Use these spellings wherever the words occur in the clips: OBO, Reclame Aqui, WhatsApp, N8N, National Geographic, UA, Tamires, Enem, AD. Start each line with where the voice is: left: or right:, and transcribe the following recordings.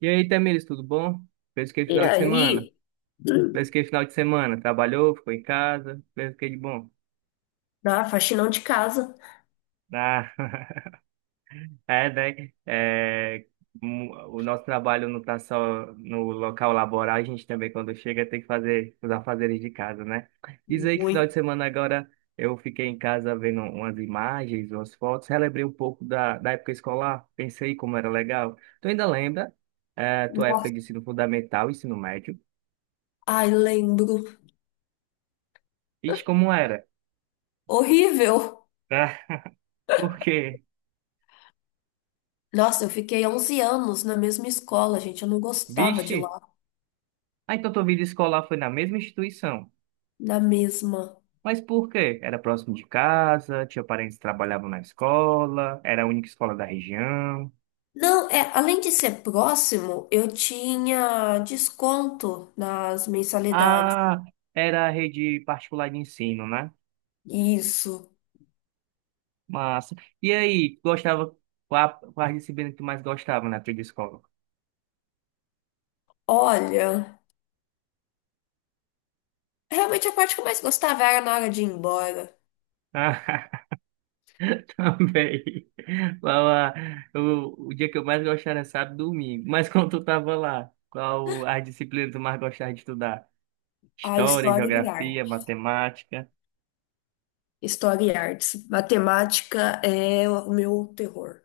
right: E aí, Tamires, tudo bom? Fez o que
left: E
right: final de semana?
left: aí,
right: Fez o que final de semana? Trabalhou, ficou em casa? Fez o que de bom?
left: na faxinão de casa.
right: Ah, é, né? É, o nosso trabalho não está só no local laboral, a gente também, quando chega, tem que fazer os afazeres de casa, né? Diz aí que final de semana agora eu fiquei em casa vendo umas imagens, umas fotos, relembrei um pouco da época escolar, pensei como era legal. Tu ainda lembra, é, tua época
left: Nossa,
right: de ensino fundamental, ensino médio?
left: ai, lembro.
right: Ixi, como era?
left: Horrível.
right: Por quê?
left: Nossa, eu fiquei 11 anos na mesma escola, gente. Eu não gostava de
right: Vixe!
left: lá.
right: Ah, então tua vida escolar foi na mesma instituição.
left: Na mesma.
right: Mas por quê? Era próximo de casa, tinha parentes que trabalhavam na escola, era a única escola da região.
left: Não, é, além de ser próximo, eu tinha desconto nas mensalidades.
right: Ah, era a rede particular de ensino, né?
left: Isso.
right: Massa. E aí, gostava, qual a disciplina que tu mais gostava na naquela escola?
left: Olha, realmente a parte que eu mais gostava era na hora de ir embora.
right: Ah, também. Lá, lá, o dia que eu mais gostava era sábado e domingo. Mas quando tu tava lá, qual a disciplina que tu mais gostava de estudar?
left: A
right: História,
left: história e
right: geografia,
left: arte.
right: matemática.
left: História e artes. Matemática é o meu terror.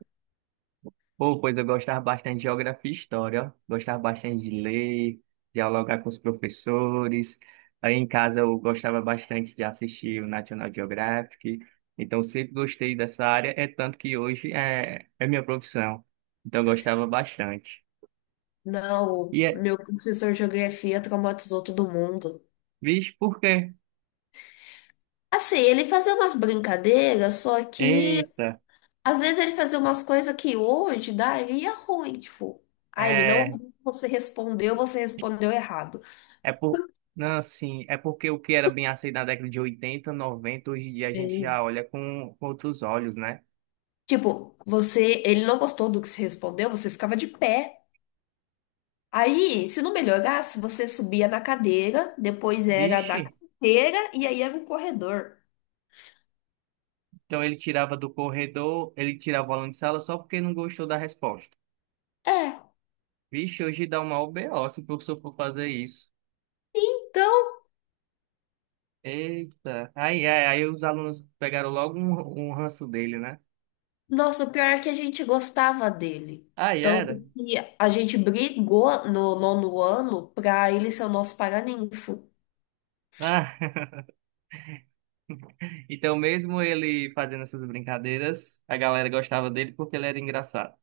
right: Pô, pois eu gostava bastante de geografia e história, ó. Gostava bastante de ler, dialogar com os professores. Aí em casa eu gostava bastante de assistir o National Geographic. Então sempre gostei dessa área, é tanto que hoje é minha profissão. Então eu gostava bastante.
left: Não,
right: E é,
left: meu professor de geografia traumatizou todo mundo.
right: vixe, por quê?
left: Assim, ele fazia umas brincadeiras, só que
right: Eita,
left: às vezes ele fazia umas coisas que hoje daria ruim, tipo, ah, ele não,
right: é,
left: você respondeu errado.
right: é por. Não, assim, é porque o que era bem aceito na década de 80, 90 hoje em dia a gente já
left: É.
right: olha com outros olhos, né?
left: Tipo, você, ele não gostou do que você respondeu, você ficava de pé. Aí, se não melhorasse, você subia na cadeira, depois era
right: Vixe,
left: da cadeira e aí era o corredor.
right: então ele tirava do corredor, ele tirava o aluno de sala só porque não gostou da resposta.
left: É.
right: Vixe, hoje dá uma OBO se o professor for fazer isso.
left: Então,
right: Eita, aí os alunos pegaram logo um ranço dele, né?
left: nossa, o pior é que a gente gostava dele.
right: Aí
left: Tanto
right: era.
left: que a gente brigou no nono ano pra ele ser o nosso paraninfo.
right: Ah, Então, mesmo ele fazendo essas brincadeiras, a galera gostava dele porque ele era engraçado.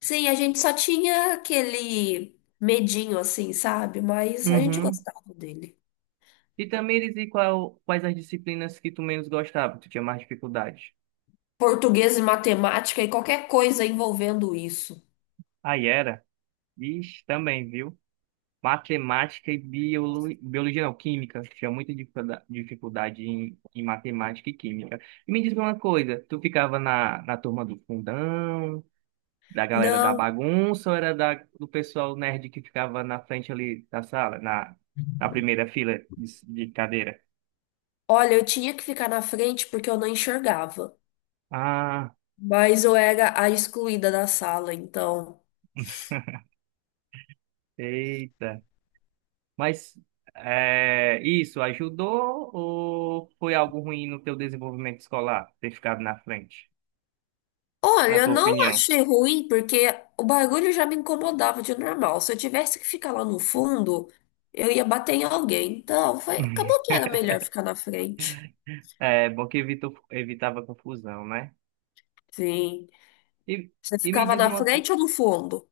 left: Sim, a gente só tinha aquele medinho assim, sabe? Mas a gente
right: Uhum.
left: gostava dele.
right: E também eles qual, quais as disciplinas que tu menos gostava, que tu tinha mais dificuldade?
left: Português e matemática e qualquer coisa envolvendo isso.
right: Aí era. Vixe, também, viu? Matemática e biologia, não, química. Tinha muita dificuldade em matemática e química. E me diz uma coisa, tu ficava na turma do fundão, da galera da
left: Não,
right: bagunça, ou era do pessoal nerd que ficava na frente ali da sala, na primeira fila de cadeira?
left: olha, eu tinha que ficar na frente porque eu não enxergava.
right: Ah,
left: Mas eu era a excluída da sala, então.
right: eita. Mas é, isso ajudou ou foi algo ruim no teu desenvolvimento escolar, ter ficado na frente, na
left: Olha, eu
right: tua
left: não
right: opinião?
left: achei ruim porque o barulho já me incomodava de normal. Se eu tivesse que ficar lá no fundo, eu ia bater em alguém. Então, foi, acabou que era melhor ficar na frente.
right: É bom que evitou, evitava confusão, né?
left: Sim.
right: E,
left: Você
right: e me
left: ficava
right: diz
left: na
right: uma coisa,
left: frente ou no fundo?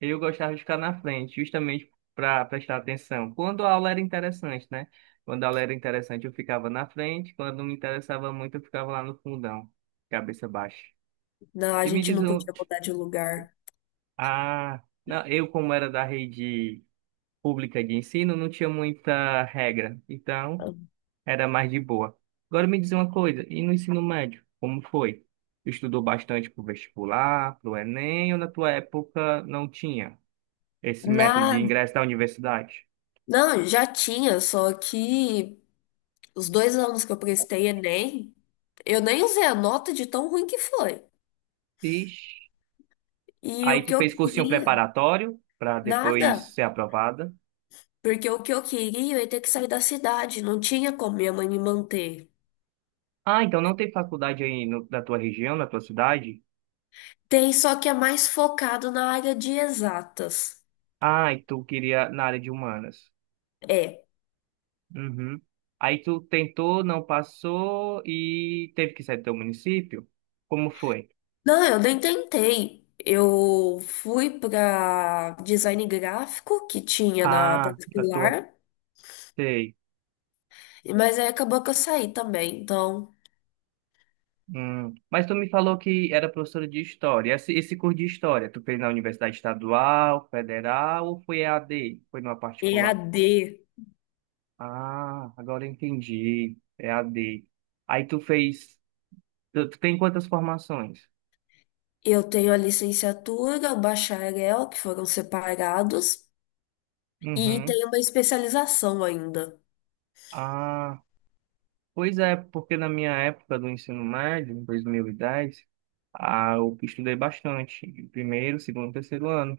right: eu gostava de ficar na frente, justamente para prestar atenção. Quando a aula era interessante, né? Quando a aula era interessante, eu ficava na frente, quando não me interessava muito, eu ficava lá no fundão, cabeça baixa.
left: Não, a
right: E me
left: gente
right: diz
left: não
right: um,
left: podia mudar de lugar.
right: ah, não, eu como era da rede pública de ensino, não tinha muita regra. Então, era mais de boa. Agora me diz uma coisa, e no ensino médio, como foi? Tu estudou bastante pro vestibular, pro Enem, ou na tua época não tinha esse método de
left: Nada.
right: ingresso da universidade?
left: Não, já tinha, só que os 2 anos que eu prestei Enem, eu nem usei a nota de tão ruim que foi.
right: Ixi.
left: E o
right: Aí tu
left: que eu
right: fez cursinho
left: queria,
right: preparatório para depois
left: nada.
right: ser aprovada.
left: Porque o que eu queria é ter que sair da cidade, não tinha como minha mãe me manter.
right: Ah, então não tem faculdade aí na tua região, na tua cidade?
left: Tem, só que é mais focado na área de exatas.
right: Ah, e tu queria na área de humanas.
left: É.
right: Uhum. Aí tu tentou, não passou e teve que sair do teu município? Como foi?
left: Não, eu nem tentei. Eu fui para design gráfico que tinha na
right: Ah, da tua.
left: particular,
right: Sei.
left: mas aí acabou que eu saí também. Então,
right: Hum. Mas tu me falou que era professora de história. Esse curso de história, tu fez na Universidade Estadual, Federal ou foi E a d, foi numa particular?
left: EAD,
right: Ah, agora eu entendi. É A d. Aí tu fez. Tu tem quantas formações?
left: eu tenho a licenciatura, o bacharel, que foram separados, e
right: Uhum.
left: tenho uma especialização ainda.
right: Ah, pois é, porque na minha época do ensino médio, em 2010, eu estudei bastante. Primeiro, segundo, terceiro ano.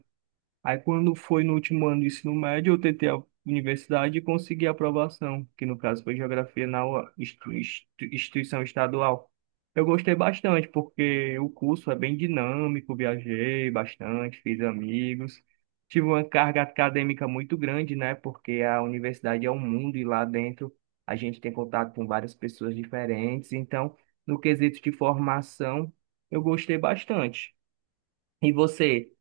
right: Aí quando foi no último ano do ensino médio, eu tentei a universidade e consegui a aprovação, que no caso foi geografia na UA, instituição estadual. Eu gostei bastante, porque o curso é bem dinâmico, viajei bastante, fiz amigos. Tive uma carga acadêmica muito grande, né? Porque a universidade é um mundo e lá dentro a gente tem contato com várias pessoas diferentes. Então, no quesito de formação, eu gostei bastante. E você?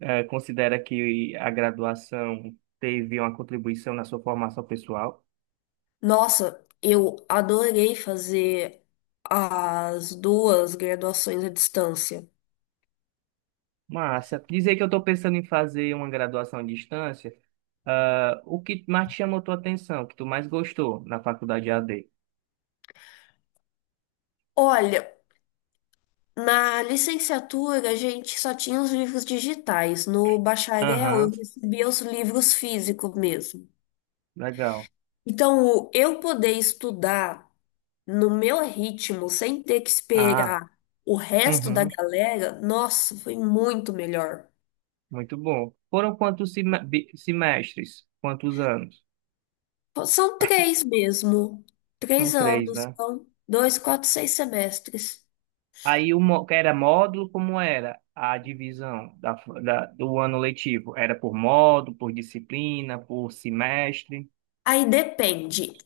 right: Considera que a graduação teve uma contribuição na sua formação pessoal?
left: Nossa, eu adorei fazer as duas graduações à distância.
right: Massa. Dizer que eu estou pensando em fazer uma graduação à distância, ah, o que mais te chamou tua atenção, o que tu mais gostou na faculdade AD?
left: Olha, na licenciatura a gente só tinha os livros digitais, no bacharel eu
right: Aham,
left: recebia os livros físicos mesmo.
right: legal.
left: Então, o- eu poder estudar no meu ritmo, sem ter que
right: Ah,
left: esperar o resto da
right: uhum,
left: galera, nossa, foi muito melhor.
right: muito bom. Foram quantos semestres? Quantos anos?
left: São três mesmo,
right: São
left: três
right: três,
left: anos,
right: né?
left: então, dois, quatro, 6 semestres.
right: Aí o que era módulo, como era a divisão do ano letivo? Era por módulo, por disciplina, por semestre.
left: Aí depende.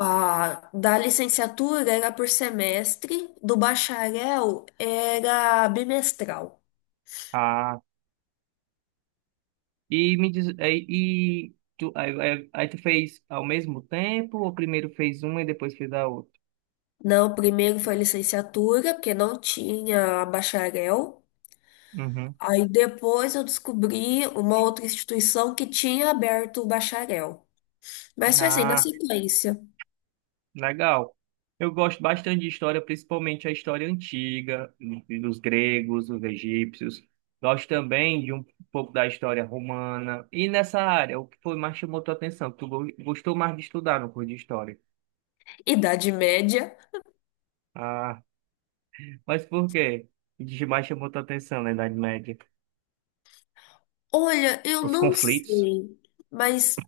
left: Ah, da licenciatura era por semestre, do bacharel era bimestral.
right: Ah, e me diz, e tu, aí tu fez ao mesmo tempo, ou primeiro fez uma e depois fez a outra?
left: Não, primeiro foi licenciatura, porque não tinha bacharel.
right: Uhum.
left: Aí depois eu descobri uma outra instituição que tinha aberto o bacharel. Mas foi assim, na sequência.
right: Legal. Eu gosto bastante de história, principalmente a história antiga, dos gregos, dos egípcios. Gosto também de um pouco da história romana. E nessa área, o que foi mais chamou tua atenção? Tu gostou mais de estudar no curso de história?
left: Idade média.
right: Ah, mas por quê? O que mais chamou tua atenção na Idade Média?
left: Olha, eu
right: Os
left: não
right: conflitos.
left: sei, mas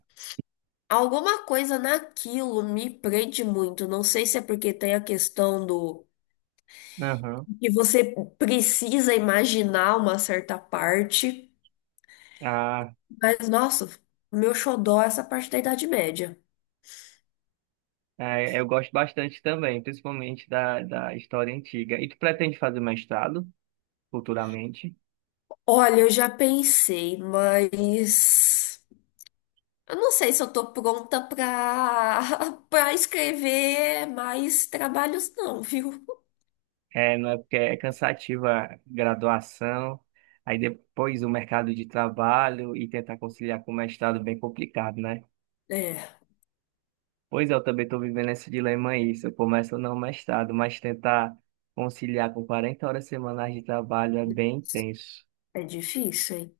left: alguma coisa naquilo me prende muito. Não sei se é porque tem a questão do
right: Aham.
left: e você precisa imaginar uma certa parte,
right: Ah,
left: mas nossa, o meu xodó é essa parte da Idade Média.
right: é, eu gosto bastante também, principalmente da história antiga. E tu pretende fazer mestrado futuramente?
left: Olha, eu já pensei, mas eu não sei se eu tô pronta pra para escrever mais trabalhos não, viu?
right: É, não é porque é cansativa a graduação, aí depois o mercado de trabalho e tentar conciliar com o mestrado é bem complicado, né?
left: É,
right: Pois é, eu também estou vivendo esse dilema aí, se eu começo ou não o mestrado, mas tentar conciliar com 40 horas semanais de trabalho é bem intenso.
left: é difícil, hein?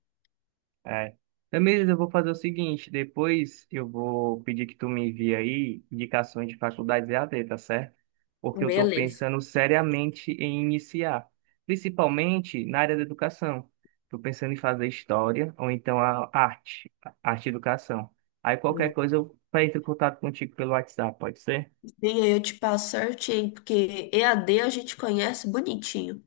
right: É. Tamires, eu vou fazer o seguinte, depois eu vou pedir que tu me envie aí indicações de faculdades e EAD, tá certo? Porque eu estou
left: Beleza.
right: pensando seriamente em iniciar, principalmente na área da educação. Estou pensando em fazer história ou então a arte, arte e educação. Aí qualquer
left: Hum.
right: coisa eu entro em contato contigo pelo WhatsApp, pode ser?
left: Sim, aí eu te passo certinho, porque EAD a D a gente conhece bonitinho.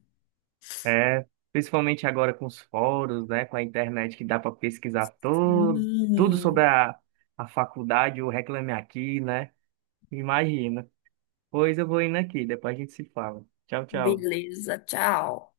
right: É, principalmente agora com os fóruns, né, com a internet que dá para pesquisar todo, tudo sobre
left: Hum,
right: a faculdade, o Reclame Aqui, né? Imagina. Pois eu vou indo aqui, depois a gente se fala. Tchau, tchau.
left: beleza, tchau.